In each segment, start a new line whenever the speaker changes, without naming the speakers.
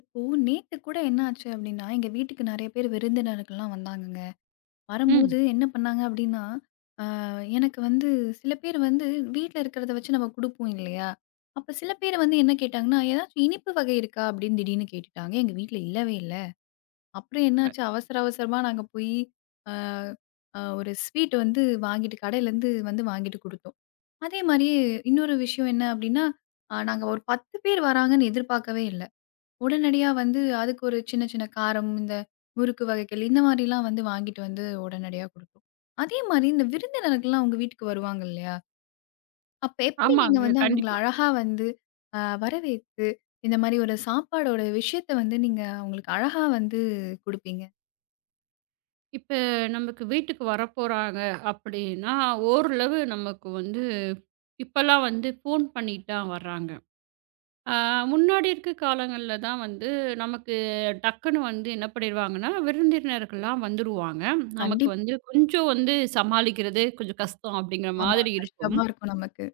இப்போ நேத்து கூட என்ன ஆச்சு அப்டின்னா, எங்க வீட்டுக்கு நெறைய பேர் விருந்தினர்கள்லாம் வந்தாங்கங்க.
ம்.
வரம்போது என்ன பண்ணாங்க அப்டின்னா, அ எனக்கு வந்து சில பேர் வந்து வீட்ல இருக்கிறத வச்சு நம்ம குடுப்போம் இல்லையா? அப்ப சில பேர் வந்து என்ன கேட்டாங்கன்னா, "ஏதாச்சும் இனிப்பு வகை இருக்கா?" அப்டின்னு திடீர்னு கேட்டுட்டாங்க. எங்க வீட்ல இல்லவே இல்ல. அப்புறம்
அ
என்னாச்சு அவசர அவசரமா நாங்க போய் அ அ ஒரு ஸ்வீட் வந்து வாங்கிட்டு கடையிலேருந்து வந்து வாங்கிட்டு குடுத்தோம். அதே மாரியே இன்னொரு விஷயம் என்ன அப்டின்னா, நாங்க ஒரு 10 பேர் வராங்கன்னு எதிர்பார்க்கவே இல்ல. உடனடியா வந்து அதுக்கு ஒரு சின்ன சின்ன காரம், இந்த முறுக்கு வகைகள் இந்த மாரிலாம் வந்து வாங்கிட்டு வந்து உடனடியா குடுப்போம். அதே மாரி இந்த விருந்தினர்கள்லாம் உங்க வீட்டுக்கு வருவாங்க இல்லையா? அப்ப எப்படி நீங்க
ஆமாங்க.
வந்து அவங்கள
கண்டிப்பா.
அழகா வந்து வரவேத்து, இந்த மாரி ஒரு சாப்பாடோட விஷயத்த வந்து நீங்க அவங்களுக்கு அழகா வந்து குடுப்பீங்க?
இப்ப நமக்கு வீட்டுக்கு வரப்போறாங்க அப்படின்னா, ஓரளவு நமக்கு வந்து இப்பல்லாம் வந்து ஃபோன் பண்ணிட்டு தான் வர்றாங்க. ஆ முன்னாடி இருக்க காலங்கள்ல தான் வந்து நமக்கு டக்குன்னு வந்து என்ன பண்ணிருவாங்கன்னா, விருந்தினர்கள்லாம் வந்துருவாங்க. நமக்கு
கண்டிப்
வந்து கொஞ்சம் வந்து சமாளிக்கிறது கொஞ்சம் கஷ்டம் அப்படிங்கிற
ஆமா.
மாதிரி இருக்கும்.
கஷ்டமா இருக்கும் நமக்கு.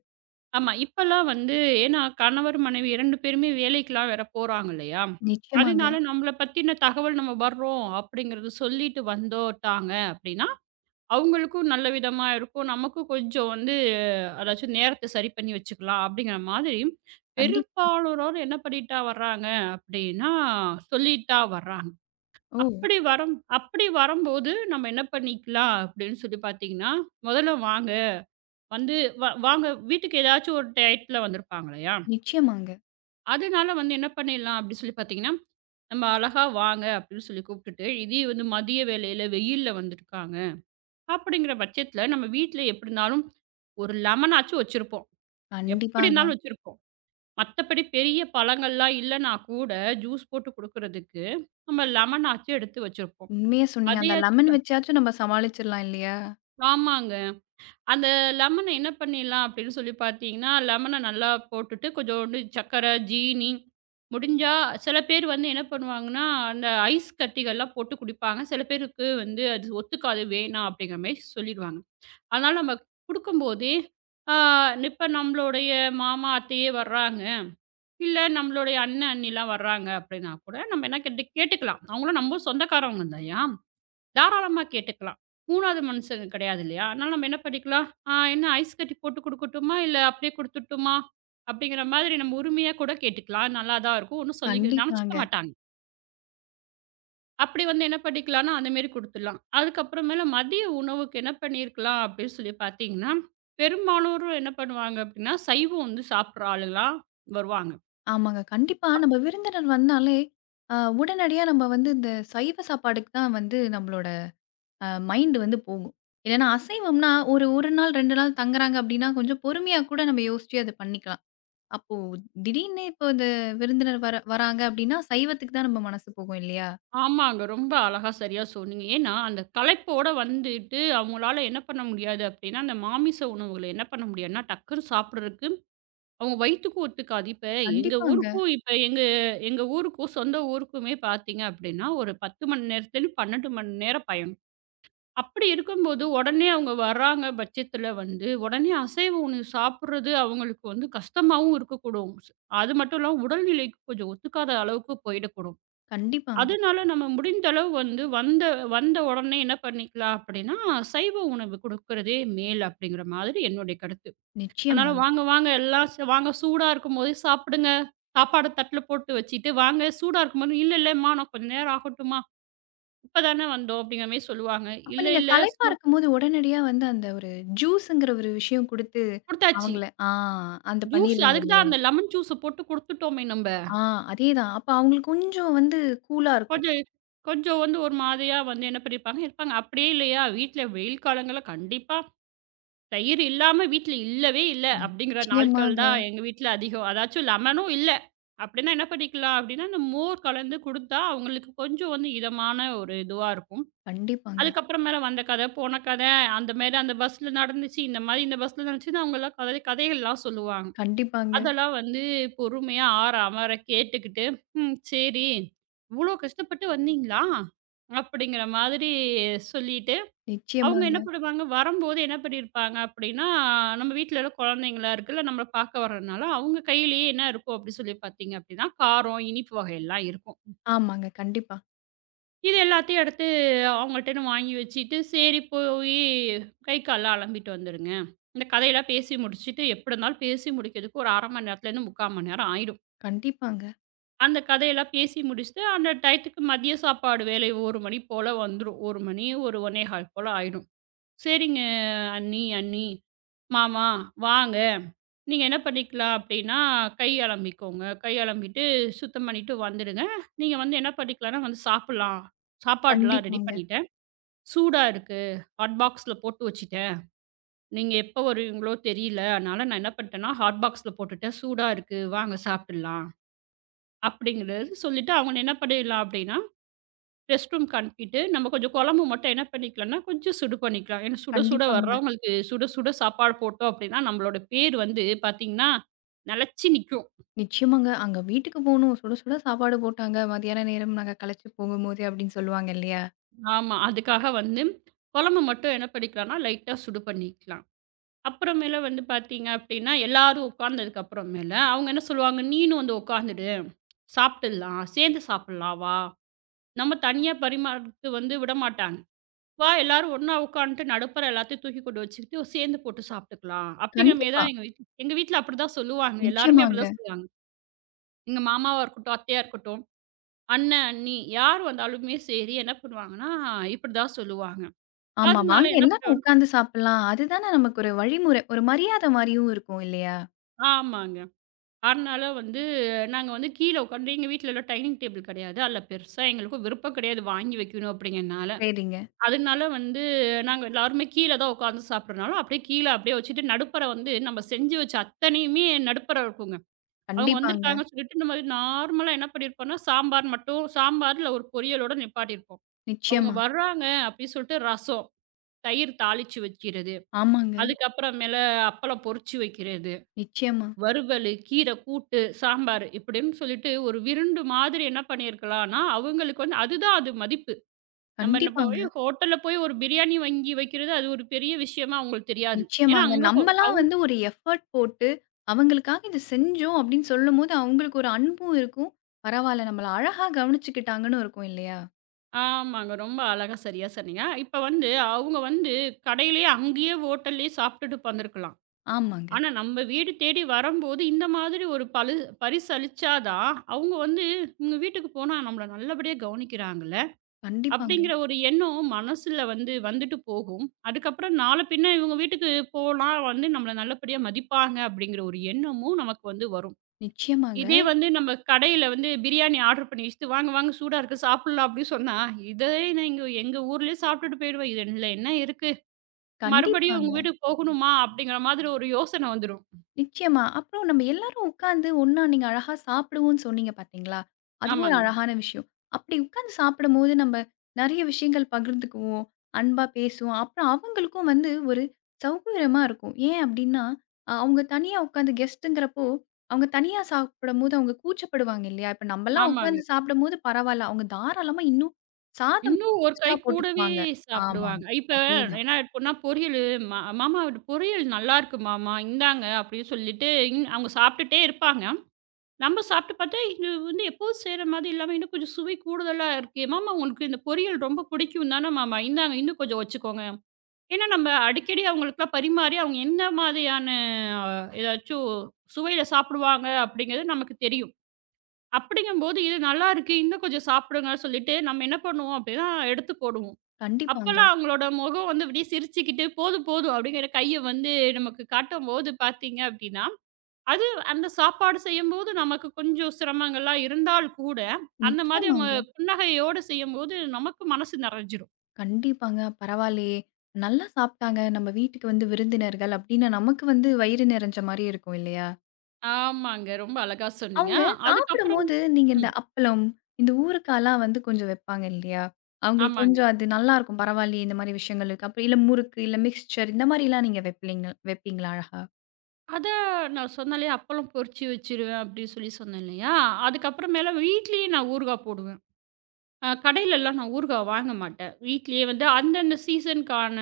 ஆமா. இப்பல்லாம் வந்து ஏன்னா கணவர், மனைவி 2 பேருமே வேலைக்குலாம் வேற போறாங்க இல்லையா?
நிச்சயமாங்க.
அதனால நம்மள பத்தின தகவல் நம்ம வர்றோம் அப்படிங்கிறது சொல்லிட்டு வந்துட்டாங்க அப்படின்னா, அவங்களுக்கும் நல்ல விதமா இருக்கும். நமக்கும் கொஞ்சம் வந்து அதாச்சும் நேரத்த சரி பண்ணி வச்சுக்கலாம் அப்படிங்கிற மாதிரி
கண்டிப்
பெரும்பாலோரோர் என்ன பண்ணிட்டா வர்றாங்க அப்படின்னா, சொல்லிட்டா வர்றாங்க.
ஓ!
அப்படி வரம்போது நம்ம என்ன பண்ணிக்கலாம் அப்படின்னு சொல்லி பார்த்தீங்கன்னா, முதல்ல வாங்க வந்து வாங்க வீட்டுக்கு ஏதாச்சும் ஒரு டயத்துல வந்திருப்பாங்க இல்லையா?
நிச்சயமாங்க.
அதனால வந்து என்ன பண்ணிடலாம் அப்டி சொல்லி பார்த்தீங்கன்னா, நம்ம அழகா வாங்க அப்டின்னு சொல்லி கூப்பிட்டுட்டு, இதே வந்து மதிய வேளையில வெயில்ல வந்திருக்காங்க. அப்டிங்கிற பட்சத்துல நம்ம வீட்ல எப்டி இருந்தாலும் ஒரு லெமன் ஆச்சும் வச்சிருப்போம். எப்டி
கண்டிப்பாங்க.
இருந்தாலும் வச்சிருப்போம். மத்தபடி பெரிய பழங்கள்லாம் இல்லனா கூட ஜூஸ் போட்டு குடுக்குறதுக்கு நம்ம லெமன் ஆச்சும் எடுத்து வச்சிருப்போம்.
உண்மையா சொன்னீங்க. அந்த
அதையாச்சும் க
லெமன் வச்சாச்சும் நம்ம சமாளிச்சிடலாம் இல்லையா?
ஆமாங்க. அந்த லெமன என்ன பண்ணிடலாம் அப்படின்னு சொல்லி பார்த்தீங்கன்னா, லெமன நல்லா போட்டுட்டு கொஞ்சோண்டு சர்க்கரை, ஜீனி முடிஞ்சா சில பேர் வந்து என்ன பண்ணுவாங்கன்னா, அந்த ஐஸ் கட்டிகள்லாம் போட்டு குடிப்பாங்க. சில பேருக்கு வந்து அது ஒத்துக்காது, வேணாம் அப்படிங்கிற மாரி சொல்லிடுவாங்க. அதனால நம்ம குடுக்கும்போதே, ஆ இப்ப நம்மளுடைய மாமா, அத்தையே வர்றாங்க, இல்ல நம்மளுடைய அண்ணன், அண்ணிலாம் வர்றாங்க அப்படின்னா கூட நம்ம என்ன கேட்டு கேட்டுக்கலாம். அவங்களும் நம்ம சொந்தக்காரவங்க இல்லையா? தாராளமா கேட்டுக்கலாம். 3வது மனுஷங்க கிடையாது இல்லையா? அதனால நம்ம என்ன பண்ணிக்கலாம், "ஆ என்ன ஐஸ் கட்டி போட்டு குடுக்கட்டுமா? இல்ல அப்படியே குடுத்துட்டுமா?" அப்படிங்கிற மாதிரி நம்ம உரிமையா கூட கேட்டுக்கலாம். நல்லா தான் இருக்கும். ஒண்ணும் சொல்லி நினைச்சுக்க
கண்டிப்பாங்க.
மாட்டாங்க. அப்படி வந்து என்ன பண்ணிக்கலாம்னா, அந்த மாரி குடுத்துடலாம். அதுக்கப்புறமேல மதிய உணவுக்கு என்ன பண்ணியிருக்கலாம் அப்படின்னு சொல்லி பார்த்தீங்கன்னா, பெரும்பாலோரும் என்ன பண்ணுவாங்க அப்படின்னா, சைவம் வந்து சாப்பிடுற ஆளுங்களா வருவாங்க.
ஆமாங்க. கண்டிப்பா நம்ம விருந்தினர் வந்தாலே, உடனடியா நம்ம வந்து இந்த சைவ சாப்பாடுக்கு தான் வந்து நம்மளோட மைண்ட் வந்து போகும். இல்லன்னா அசைவம்னா ஒரு 1 நாள் 2 நாள் தங்குறாங்க அப்டின்னா, கொஞ்சம் பொறுமையா கூட நம்ம யோசிச்சு அத பண்ணிக்கலாம். அப்போ திடீர்னு இப்போ இந்த விருந்தினர் வர வராங்க அப்டின்னா, சைவத்துக்கு தான் நம்ம மனசு போகும் இல்லையா?
ஆமாங்க. ரொம்ப அழகா சரியா சொன்னீங்க. ஏன்னா, அந்த களைப்போட வந்துட்டு அவங்களால என்ன பண்ண முடியாது அப்டின்னா, அந்த மாமிச உணவுகள என்ன பண்ண முடியாதுன்னா, டக்குன்னு சாப்பிடுறதுக்கு அவங்க வயித்துக்கு ஒத்துக்காது. இப்ப எங்க
கண்டிப்பாங்க,
ஊருக்கும் இப்ப எங்க எங்க ஊருக்கும் சொந்த ஊருக்குமே பார்த்தீங்க அப்டின்னா, ஒரு 10 மணி நேரத்துலேருந்து 12 மணி நேரம் பயணம். அப்படி இருக்கும்போது உடனே அவங்க வர்றாங்க பட்சத்தில வந்து, உடனே அசைவ உணவு சாப்பிடுறது அவங்களுக்கு வந்து கஷ்டமாவும் இருக்கக்கூடும். அது மட்டும் இல்லாம உடல்நிலைக்கு கொஞ்சம் ஒத்துக்காத அளவுக்கு போயிடக்கூடும்.
கண்டிப்பாங்க.
அதனால நம்ம முடிந்த அளவு வந்து வந்த வந்த உடனே என்ன பண்ணிக்கலாம் அப்படின்னா, சைவ உணவு குடுக்குறதே மேல் அப்படிங்கிற மாதிரி என்னுடைய கருத்து. அதனால
நிச்சயமாங்க.
வாங்க வாங்க எல்லாம் வாங்க சூடா இருக்கும்போதே சாப்பிடுங்க. சாப்பாடு தட்டுல போட்டு வச்சுட்டு, வாங்க சூடா இருக்கும்போது, "இல்ல இல்லம்மா நான் கொஞ்ச நேரம் ஆகட்டும்மா. இப்பதானே வந்தோம்." அப்படிங்கிற மாரி சொல்லுவாங்க.
அப்ப
"இல்ல
நீங்க
இல்ல
களைப்பா
சூடு
இருக்கும்போது உடனடியா வந்து அந்த ஒரு ஜூஸ்ங்கிற ஒரு விஷயம் குடுத்து
குடுத்தாச்சு.
அவங்கள அந்த
ஜூஸ்
பண்ணிருவீங்க
அதுக்கு தான்
இல்லையா?
அந்த லெமன் ஜூஸ போட்டு குடுத்துட்டோமே நம்ப."
ஆ அதேதான். அப்ப அவங்களுக்கு கொஞ்சம் வந்து கூலா இருக்கும்.
கொஞ்சம் கொஞ்சம் வந்து ஒரு மாதிரியா வந்து என்ன பண்ணியிருப்பாங்க, இருப்பாங்க. அப்படியே இல்லையா, வீட்ல வெயில் காலங்கள்ல கண்டிப்பா தயிர் இல்லாம வீட்ல இல்லவே இல்ல
ம்.
அப்படிங்கிற நாட்கள்
நிச்சயமாங்க,
தான் எங்க வீட்ல அதிகம். அதாச்சும் லெமனும் இல்ல. அப்படின்னா என்ன பண்ணிக்கலாம் அப்படின்னா, இந்த மோர் கலந்து குடுத்தா அவங்களுக்கு கொஞ்சம் வந்து இதமான ஒரு இதுவா இருக்கும்.
கண்டிப்பாங்க,
அதுக்கப்புறமேல வந்த கதை, போன கதை, அந்த மாரி அந்த பஸ்ல நடந்துச்சு, இந்த மாரி இந்த பஸ்ல நடந்துச்சுன்னு அவங்கலாம் கதை கதைகள்லாம் சொல்லுவாங்க.
கண்டிப்பாங்க,
அதெல்லாம் வந்து பொறுமையா ஆற அமர கேட்டுக்கிட்டு, "ம் சரி, இவ்ளோ கஷ்டப்பட்டு வந்தீங்களா?" அப்படிங்கிற மாதிரி சொல்லி அவங்க
நிச்சயமாங்க,
என்ன பண்ணுவாங்க, வரம்போது என்ன பண்ணியிருப்பாங்க அப்படின்னா, நம்ம வீட்ல இருக்க குழந்தைங்கலாம் இருக்குல்ல, நம்மள பார்க்க வர்றதுனால, அவங்க கையிலேயே என்ன இருக்கும் அப்படி சொல்லி பார்த்தீங்க அப்படின்னா, காரம், இனிப்பு வகையெல்லாம் இருக்கும்.
ஆமாங்க, கண்டிப்பா,
இது எல்லாத்தையும் எடுத்து அவங்கள்ட்டன்னு வாங்கி வச்சுட்டு, "சரி போய் கை கால்லாம் அலம்பிட்டு வந்துருங்க. இந்த கதையெல்லாம் பேசி முடிச்சுட்டு எப்படி இருந்தாலும் பேசி முடிக்கிறதுக்கு ஒரு 1/2 மணி நேரத்துலேருந்து 3/4 மணி நேரம் ஆயிடும்.
கண்டிப்பாங்க,
அந்த கதையெல்லாம் பேசி முடிச்சுட்டு, அந்த டயத்துக்கு மதிய சாப்பாடு வேலை 1 மணி போல வந்துரும். 1 மணி, ஒரு 1 1/4 போல ஆயிடும். சரிங்க அண்ணி, அண்ணி, மாமா வாங்க. நீங்க என்ன பண்ணிக்கலாம் அப்டின்னா, கை அலம்பிக்கோங்க. கை அலம்பிட்டு சுத்தம் பண்ணிட்டு வந்துடுங்க. நீங்க வந்து என்ன பண்ணிக்கலாம்னா வந்து சாப்பிடலாம். சாப்பாடுலாம் ரெடி
கண்டிப்பாங்க,
பண்ணிட்டேன். சூடா இருக்கு. ஹாட் பாக்ஸ்ல போட்டு வச்சுட்டேன். நீங்க எப்போ வருவீங்களோ தெரியல. அதனால நான் என்ன பண்ணிட்டேன்னா, ஹாட் பாக்ஸ்ல போட்டுட்டேன். சூடா இருக்கு. வாங்க சாப்பிடலாம். அப்டிங்கிறது சொல்லிட்டு அவங்க என்ன பண்ணிடலாம் அப்டின்னா ரெஸ்ட் ரூம்க்கு அனுப்பிட்டு, நம்ம கொஞ்சம் குழம்பு மட்டும் என்ன பண்ணிக்கலாம்னா, கொஞ்சம் சுடு பண்ணிக்கலாம். ஏன்னா சுட சுட
கண்டிப்பாங்க,
வர்றவங்களுக்கு சுட சுட சாப்பாடு போட்டோம் அப்படின்னா, நம்மளோட பேர் வந்து பார்த்தீங்கன்னா, நிலைச்சு நிக்கும்.
நிச்சயமாங்க. அங்க வீட்டுக்கு போணும். சுட சுட சாப்பாடு போட்டாங்க. மதியான நேரம் நாங்க களைச்சு போகும்போது அப்படின்னு சொல்லுவாங்க இல்லையா?
ஆமா. அதுக்காக வந்து குழம்பு மட்டும் என்ன பண்ணிக்கலாம்னா, லைட்டா சுடு பண்ணிக்கலாம். அப்புறமேல வந்து பார்த்தீங்க அப்படின்னா, எல்லாரும் உட்கார்ந்ததுக்கு அப்புறமேல, அவங்க என்ன சொல்லுவாங்க, "நீனும் வந்து உட்காந்துடு. சாப்பிட்டுடலாம். சேர்ந்து சாப்பிடலாம் வா." நம்ம தனியா பரிமாறதுக்கு வந்து விடமாட்டாங்க. வா எல்லாரும் ஒண்ணா உட்காந்துட்டு நடுப்புற எல்லாத்தையும் தூக்கி கொண்டு வச்சுக்கிட்டு சேர்ந்து போட்டு சாப்பிட்டுக்கலாம். அப்படிங்கிற மாரி
கண்டிப்பா,
தான் எங்க வீட்ல அப்படிதான் சொல்லுவாங்க. எல்லாருமே
நிச்சயமாங்க.
அப்படிதான் சொல்லுவாங்க. எங்க மாமாவா இருக்கட்டும், அத்தையா இருக்கட்டும், அண்ணன், அண்ணி யார் வந்தாலுமே சரி என்ன பண்ணுவாங்கன்னா, இப்படிதான் சொல்லுவாங்க.
ஆமா,
அதனால
வாங்க
என்ன
எல்லாரும்
பண்ணுவோம்.
உட்கார்ந்து சாப்பிடலாம். அதுதானே நமக்கு ஒரு வழிமுறை. ஒரு மரியாதை மாரியும் இருக்கும் இல்லையா?
ஆமாங்க. அதனால வந்து நாங்க வந்து கீழ உட்காந்து எங்க வீட்லலாம் டைனிங் டேபிள் கிடையாது. அதில பெருசா எங்களுக்கும் விருப்பம் கிடையாது வாங்கி வைக்கணும் அப்படிங்கிறனால.
சரிங்க.
அதனால வந்து நாங்க எல்லாருமே கீழ தான் உட்காந்து சாப்பிடுறனால, அப்படியே கீழ அப்படியே வச்சுட்டு நடுப்பற வந்து நம்ம செஞ்சு வச்ச அத்தனையுமே நடுப்பற இருக்குங்க. அவங்க
கண்டிப்பாங்க,
வந்திருக்காங்கன்னு சொல்லிட்டு நம்ம நார்மலா என்ன பண்ணியிருப்போம்னா, சாம்பார் மட்டும் சாம்பார்ல ஒரு பொரியலோட நிப்பாட்டியிருப்போம். அவங்க
நிச்சயமா,
வர்றாங்க அப்படின்னு சொல்லிட்டு ரசம், தயிர் தாளிச்சு வைக்கிறது,
ஆமாங்க,
அதுக்கப்புறமேல அப்பளம் பொரிச்சு வைக்கிறது,
நிச்சயமா,
வறுவலு, கீரை கூட்டு, சாம்பார் இப்படின்னு சொல்லிட்டு ஒரு விருந்து மாதிரி என்ன பண்ணியிருக்கலாம்னா, அவங்களுக்கு வந்து அதுதான் அது மதிப்பு. நம்ம என்ன
கண்டிப்பாங்க.
போய் ஹோட்டல்ல போய் ஒரு பிரியாணி வாங்கி வைக்கிறது, அது ஒரு பெரிய விஷயமா அவங்களுக்கு தெரியாது. ஏன்னா
நிச்சயமாங்க.
அங்க ஹோ
நம்மளா வந்து ஒரு எஃபோர்ட் போட்டு, அவங்களுக்காக இத செஞ்சோம் அப்டின்னு சொல்லும்போது, அவங்களுக்கு ஒரு அன்பும் இருக்கும். பரவால்ல நம்மள அழகா கவனிச்சுக்கிட்டாங்கன்னு இருக்கும் இல்லையா?
ஆமாங்க. ரொம்ப அழகா சரியா சொன்னீங்க. இப்ப வந்து அவங்க வந்து கடையிலேயே அங்கேயே ஹோட்டல்லயே சாப்பிட்டுட்டு உட்காந்துருக்கலாம்.
ஆமாங்க.
ஆனா நம்ம வீடு தேடி வரம்போது, இந்த மாதிரி ஒரு பரிசு அளிச்சா தான், அவங்க வந்து இவங்க வீட்டுக்கு போனா நம்மள நல்லபடியா கவனிக்கிறாங்கல்ல,
கண்டிப்பாங்க.
அப்படிங்கிற ஒரு எண்ணம் மனசுல வந்து வந்துட்டு போகும். அதுக்கப்புறம் நாள பின்ன இவங்க வீட்டுக்கு போலாம் வந்து நம்மள நல்லபடியா மதிப்பாங்க அப்படிங்கிற ஒரு எண்ணமும் நமக்கு வந்து வரும்.
நிச்சயமாங்க.
இதே வந்து நம்ம கடையில வந்து பிரியாணி ஆர்டர் பண்ணி வச்சுட்டு, "வாங்க, வாங்க சூடா இருக்கு சாப்பிடலாம்" அப்படின்னு சொன்னா, "இதே நீங்க எங்க ஊர்லயே சாப்பிட்டுட்டு போயிடுவேன். இதுல என்ன இருக்கு? மறுபடியும் உங்க
கண்டிப்பாங்க.
வீட்டுக்கு போகணுமா?" அப்படிங்கிற மாதிரி ஒரு யோசனை வந்துரும்.
நிச்சயமா. அப்புறம் நம்ம எல்லாரும் உட்காந்து ஒண்ணா நீங்க அழகா சாப்பிடுவோம்ன்னு சொன்னீங்க பார்த்தீங்களா? அதுவும் ஒரு
ஆமாங்க,
அழகான விஷயம். அப்படி உட்காந்து சாப்பிடும்போது நம்ம நெறைய விஷயங்கள் பகிர்ந்துக்குவோம், அன்பா பேசுவோம். அப்புறம் அவங்களுக்கும் வந்து ஒரு சௌகரியமா இருக்கும். ஏன் அப்படின்னா, அவங்க தனியா உட்காந்து கெஸ்ட்டுங்கிறப்போ, அவங்க தனியா சாப்பிடும்போது அவங்க கூச்சப்படுவாங்க இல்லையா? இப்ப நம்மலாம்
ஆமாங்க.
உட்காந்து சாப்பிடும்போது பரவால்ல. அவங்க தாராளமா இன்னும் சாதம்
இன்னும் ஒரு கை
எக்ஸ்ட்ரா
கூடவே
போட்டுக்குவாங்க. ஆமாங்க.
சாப்பிடுவாங்க. இப்ப
அதேதான்.
என்ன ஆயிடும்னா, பொரியலு "மா மாமா பொரியல் நல்லாருக்கு மாமா, இந்தாங்க" அப்படின்னு சொல்லிட்டு அவங்க சாப்பிட்டுட்டே இருப்பாங்க. நம்ம சாப்பிட்டு பார்த்தா, இது வந்து எப்போதும் செய்ற மாதிரி இல்லாம, இன்னும் கொஞ்சம் சுவை கூடுதலா இருக்கே! மாமா உங்களுக்கு இந்த பொரியல் ரொம்ப பிடிக்கும் தானே மாமா? இந்தாங்க இன்னும் கொஞ்சம் வச்சுக்கோங்க. ஏன்னா, நம்ம அடிக்கடி அவங்களுக்குலாம் பரிமாறி, அவங்க என்ன மாதிரியான அ ஏதாச்சும் சுவையில சாப்பிடுவாங்க அப்படிங்கிறது நமக்கு தெரியும். அப்படிங்கும்போது, "இது நல்லாயிருக்கு, இன்னும் கொஞ்சம் சாப்பிடுங்க" சொல்லிட்டு நம்ம என்ன பண்ணுவோம் அப்படின்னா, எடுத்து போடுவோம்.
கண்டிப்பாங்க.
அப்பலாம் அவங்களோட முகம் வந்து அப்படியே சிரிச்சுக்கிட்டு, "போதும், போதும்" அப்படிங்கிற கைய வந்து நமக்கு காட்டும்போது பார்த்தீங்க அப்படின்னா அது அந்த சாப்பாடு செய்யும்போது நமக்கு கொஞ்சம் சிரமங்கள்லாம் இருந்தால் கூட, அந்த மாதிரி அவங்க
நிச்சயமாங்க.
புன்னகையோட செய்யும்போது நமக்கு மனசு நெறஞ்சிரும்.
கண்டிப்பாங்க. பரவாயில்லயே! நல்லா சாப்பிட்டாங்க. நம்ம வீட்டுக்கு வந்து விருந்தினர்கள் அப்டின்னா, நமக்கு வந்து வயிறு நெறஞ்ச மாரி இருக்கும் இல்லையா?
ஆமாங்க. ரொம்ப அழகா சொன்னீங்க.
அவங்க
அதுக்கப்புறம்
சாப்பிடும்போது நீங்க இந்த
ம்.
அப்பளம், இந்த ஊறுகாலாம் வந்து கொஞ்சம் வைப்பாங்க இல்லையா? அவங்களுக்கு
ஆமாங்க.
கொஞ்சம் அது நல்லாருக்கும். பரவாயில்லயே! இந்த மாரி விஷயங்கள் இருக்கு. அப்புறம் இல்ல முறுக்கு, இல்ல மிக்ஸ்சர் இந்த மாரிலாம் நீங்க வைப்பீங்களா? வைப்பீங்களா அழகா?
அத நான் சொன்னேன் இல்லையா, அப்பளம் பொரிச்சு வச்சுருவேன் அப்படின்னு சொல்லி சொன்னேன் இல்லையா, அதுக்கப்புறமேல வீட்லயே நான் ஊறுகாய் போடுவேன். கடையிலலாம் நான் ஊறுகாய் வாங்க மாட்டேன். வீட்லயே வந்து அந்தந்த சீசனுக்கான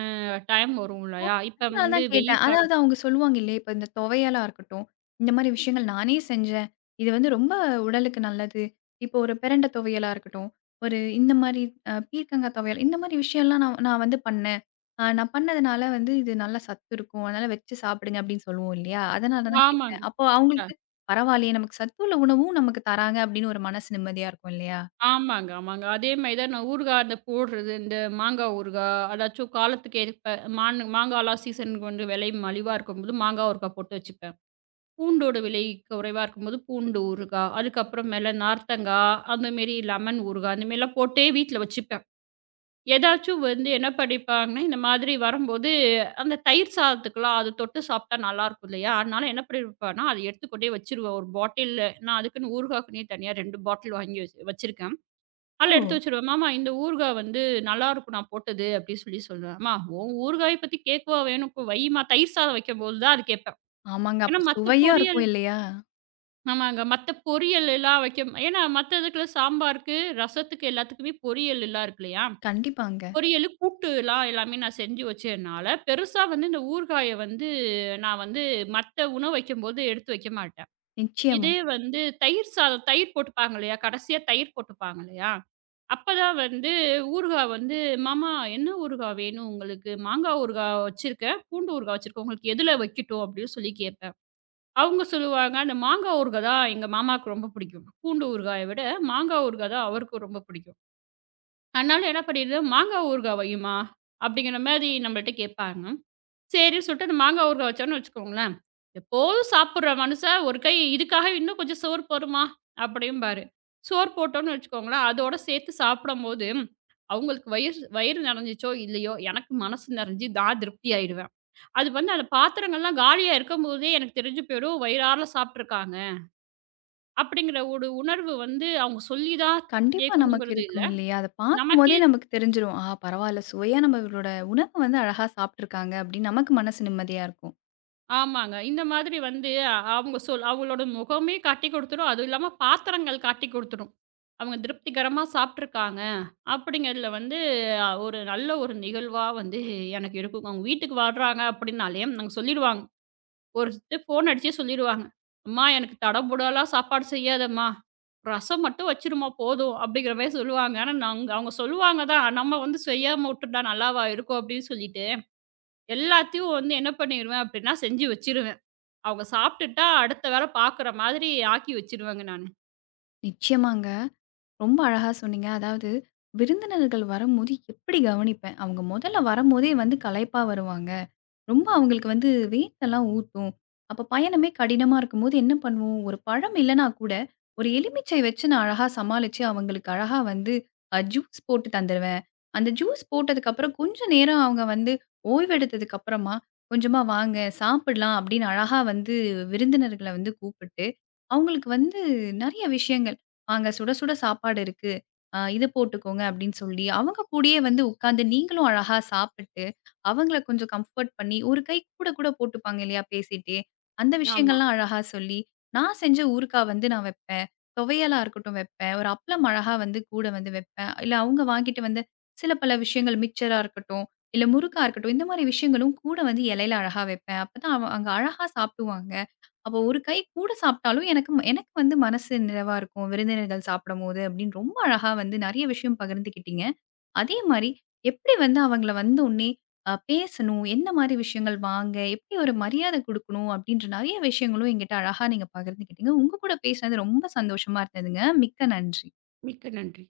டைம் வரும்
ஓ!
இல்லையா, இப்ப
அதனால
வந்து
தான் கேட்டேன்.
வெயில் காலம்.
அதாவது அவங்க சொல்லுவாங்க இல்லையா, இப்ப இந்த துவையலா இருக்கட்டும், இந்த மாரி விஷயங்கள் நானே செஞ்சேன். இது வந்து ரொம்ப உடலுக்கு நல்லது. இப்போ ஒரு பிரண்ட துவையலா இருக்கட்டும், ஒரு இந்த மாரி பீர்க்கங்கா துவையல், இந்த மாரி விஷயம்லாம் நான் நான் வந்து பண்ணேன். நான் பண்ணதுனால வந்து இது நல்ல சத்து இருக்கும். அதனால வச்சு சாப்பிடுங்க அப்படின்னு சொல்லுவோம் இல்லையா? அதனால தான் கேட்டேன்.
ஆமாங்க.
அப்போ அவங்களுக்கு பரவாயில்லையே நமக்கு சத்துள்ள உணவும் நமக்கு தராங்க அப்படின்னு ஒரு மனசு நிம்மதியா இருக்கும் இல்லையா?
ஆமாங்க, ஆமாங்க. அதே மாரி தான் நான் ஊறுகாய் அந்த போடுறது, இந்த மாங்காய் ஊறுகாய், அதாச்சும் காலத்துக்கு ஏற்ப மான் மாங்காய்லாம் சீசனுக்கு வந்து விலை மலிவா இருக்கும்போது, மாங்காய் ஊறுகாய் போட்டு வச்சுப்பேன். பூண்டோட விலை குறைவா இருக்கும்போது, பூண்டு ஊறுகாய், அதுக்கப்புறமேல நார்த்தங்காய், அந்த மாரி லெமன் ஊறுகாய், அந்த மாரிலாம் போட்டே வீட்ல வச்சுப்பேன். ஏதாச்சும் வந்து என்ன பண்ணிப்பாங்கன்னா, இந்த மாதிரி வரும்போது, அந்த தயிர் சாதத்துக்குலாம் அது தொட்டு சாப்பிட்டா நல்லாயிருக்கும் இல்லையா? அதனால என்ன பண்ணியிருப்பேன்னா, அத எடுத்து கொண்டே வச்சுருவேன் ஒரு பாட்டில்ல. நான் அதுக்குன்னு ஊறுகாய்க்குன்னே தனியா 2 பாட்டில் வாங்கி வச்சிருக்கேன். அதில எடுத்து
ஓ!
வச்சுருவேன். மாமா இந்த ஊறுகாய் வந்து நல்லாருக்கும் நான் போட்டது அப்படின்னு சொல்லி சொல்லுவேன். அம்மா உன் ஊறுகாய பத்தி கேட்கவா வேணும் இப்ப வைம்மா தயிர் சாதம் வைக்கும்போது தான் அது கேட்பேன்.
ஆமாங்க.
ஏன்னா
அப்ப
மத்த
சுவையா
பொரியல்
இருக்கும் இல்லையா?
ஆமாங்க. மத்த பொரியல் எல்லாம் வைக்க ஏன்னா மத்த இதுக்குள்ள சாம்பாருக்கு, ரசத்துக்கு எல்லாத்துக்குமே பொரியல் எல்லாம் இருக்கு இல்லையா?
கண்டிப்பாங்க.
பொரியலு, கூட்டுலாம் எல்லாமே நான் செஞ்சு வச்சதுனால, பெருசா வந்து இந்த ஊறுகாய வந்து நான் வந்து மத்த உணவு வைக்கும்போது எடுத்து வைக்க மாட்டேன்.
நிச்சயமா.
இதே வந்து தயிர் சாதம் தயிர் போட்டுப்பாங்க இல்லையா? கடைசியா தயிர் போட்டுப்பாங்க இல்லையா? அப்பதான் வந்து ஊறுகாய் வந்து, "மாமா என்ன ஊறுகாய் வேணும் உங்களுக்கு? மாங்காய் ஊறுகாய் வச்சிருக்கேன், பூண்டு ஊறுகாய் வச்சிருக்கேன். உங்களுக்கு எதுல வைக்கட்டும்?" அப்படின்னு சொல்லி கேட்பேன். அவங்க சொல்லுவாங்க, "அந்த மாங்காய் ஊறுகாய் தான் எங்க மாமாவுக்கு ரொம்ப பிடிக்கும். பூண்டு ஊறுகாய விட மாங்காய் ஊறுகாய் தான் அவருக்கு ரொம்ப பிடிக்கும். அதனால என்ன பண்ணிடுவேன், மாங்காய் ஊறுகாய் வையுமா" அப்படிங்கிற மாரி நம்மள்ட்ட கேட்பாங்க. சரின்னு சொல்லிட்டு அந்த மாங்காய் ஊறுகாய் வச்சோன்னு வச்சுக்கோங்களேன், எப்போதும் சாப்பிடுற மனுஷன் ஒரு கை இதுக்காக இன்னும் கொஞ்சம் சோறு போடுமா அப்படிம்பாரு. சோறு போட்டோம்னு வச்சுக்கோங்களேன், அதோட சேர்த்து சாப்பிடும்போது அவங்களுக்கு வயிறு வயிறு நெறஞ்சிச்சோ இல்லையோ, எனக்கு மனசு நெறஞ்சு நான் திருப்தி ஆயிடுவேன். அது வந்து அந்த பாத்திரங்கள்லாம் காலியா இருக்கும்போதே எனக்கு தெரிஞ்சு போயிடும், வயிறார சாப்ட்டுருக்காங்க. அப்படிங்கிற ஒரு உணர்வு வந்து அவங்க சொல்லி தான்
கண்டிப்பா நமக்கு
கேட்கணுங்கிறது இல்ல.
இருக்கும் இல்லையா? அத பார்க்கும்போதே
நமக்கே
நமக்கு தெரிஞ்சிரும். பரவால்ல. சுவையா நம்ம இவரோட உணவ வந்து அழகா சாப்ட்டுருக்காங்க அப்படின்னு நமக்கு மனசு நிம்மதியா இருக்கும்.
ஆமாங்க. இந்த மாதிரி வந்து அவங்களோட முகமே காட்டிக் குடுத்துரும். அதுவும் இல்லாம பாத்திரங்கள் காட்டிக் குடுத்துரும். அவங்க திருப்திகரமா சாப்ட்டுருக்காங்க. அப்படிங்கிறதுல வந்து ஒரு நல்ல ஒரு நிகழ்வா வந்து எனக்கு இருக்கும். அவங்க வீட்டுக்கு வர்றாங்க அப்படின்னாலே நாங்க சொல்லிருவாங்க. ஒரு ஃபோன் அடிச்சே சொல்லிருவாங்க. "அம்மா எனக்கு தடபுடலா சாப்பாடு செய்யாதம்மா. ரசம் மட்டும் வச்சுரும்மா போதும்." அப்படிங்கிற மாரி சொல்லுவாங்க. ஆனா நாங்க அவங்க சொல்லுவாங்க தான். நம்ம வந்து செய்யாம விட்டுட்டா நல்லாவா இருக்கும் அப்படின்னு சொல்லிட்டு, எல்லாத்தையும் வந்து என்ன பண்ணிருவேன் அப்படின்னா செஞ்சு வச்சிருவேன். அவங்க சாப்பிட்டுட்டா, அடுத்த வேல பாக்குற மாதிரி ஆக்கி வச்சுருவேங்க நானு.
நிச்சயமாங்க. ரொம்ப அழகா சொன்னீங்க. அதாவது விருந்தினர்கள் வரும்போது எப்படி கவனிப்பேன்? அவங்க முதல்ல வரும்போதே வந்து களைப்பா வருவாங்க. ரொம்ப அவங்களுக்கு வந்து வேர்த்தெல்லாம் ஊத்தும். அப்ப பயணமே கடினமா இருக்கும்போது என்ன பண்ணுவோம், ஒரு பழம் இல்லன்னா கூட, ஒரு எலுமிச்சை வச்சு நான் அழகா சமாளிச்சு அவங்களுக்கு அழகா வந்து ஜூஸ் போட்டு தந்துருவேன். அந்த ஜூஸ் போட்டதுக்கப்புறம் கொஞ்ச நேரம் அவங்க வந்து ஓய்வெடுத்ததுக்கு அப்புறமா, "கொஞ்சமா வாங்க, சாப்பிடலாம்" அப்படின்னு அழகா வந்து விருந்தினர்கள வந்து கூப்பிட்டு, அவங்களுக்கு வந்து நெறைய விஷயங்கள், "வாங்க சுட சுட சாப்பாடு இருக்கு. இது போட்டுக்கோங்க" அப்படின்னு சொல்லி, அவங்க கூடயே வந்து உட்காந்து நீங்களும் அழகா சாப்பிட்டு அவங்கள கொஞ்சம் கம்ஃபோர்ட் பண்ணி, ஒரு கை கூட கூட போட்டுப்பாங்க இல்லையா பேசிட்டே! அந்த
ஆமா.
விஷயங்கள்லாம் அழகா சொல்லி, நான் செஞ்ச ஊறுகா வந்து நான் வைப்பேன். துவையலா இருக்கட்டும் வைப்பேன். ஒரு அப்பளம் அழகா வந்து கூட வந்து வைப்பேன். இல்ல அவங்க வாங்கிட்டு வந்து சில பல விஷயங்கள் மிக்சரா இருக்கட்டும், இல்ல முறுக்கா இருக்கட்டும், இந்த மாரி விஷயங்களும் கூட வந்து இலையில அழகா வைப்பேன். அப்பதான் அவங்க அழகா சாப்பிடுவாங்க. அப்போ ஒரு கை கூட சாப்பிட்டாலும் எனக்கு எனக்கு வந்து மனசு நிறைவா இருக்கும். விருந்தினர்கள் சாப்பிடும்போது அப்படின்னு ரொம்ப அழகா வந்து நெறைய விஷயம் பகிர்ந்துக்கிட்டீங்க. அதே மாரி எப்படி வந்து அவங்கள வந்தோனே பேசணும், என்ன மாரி விஷயங்கள் வாங்க, எப்படி ஒரு மரியாதை குடுக்கணும் அப்படின்ற நெறைய விஷயங்களும் என்கிட்ட அழகா நீங்க பகிர்ந்துக்கிட்டீங்க. உங்க கூட பேசினது ரொம்ப சந்தோஷமா இருந்ததுங்க. மிக்க நன்றி.
மிக்க நன்றி.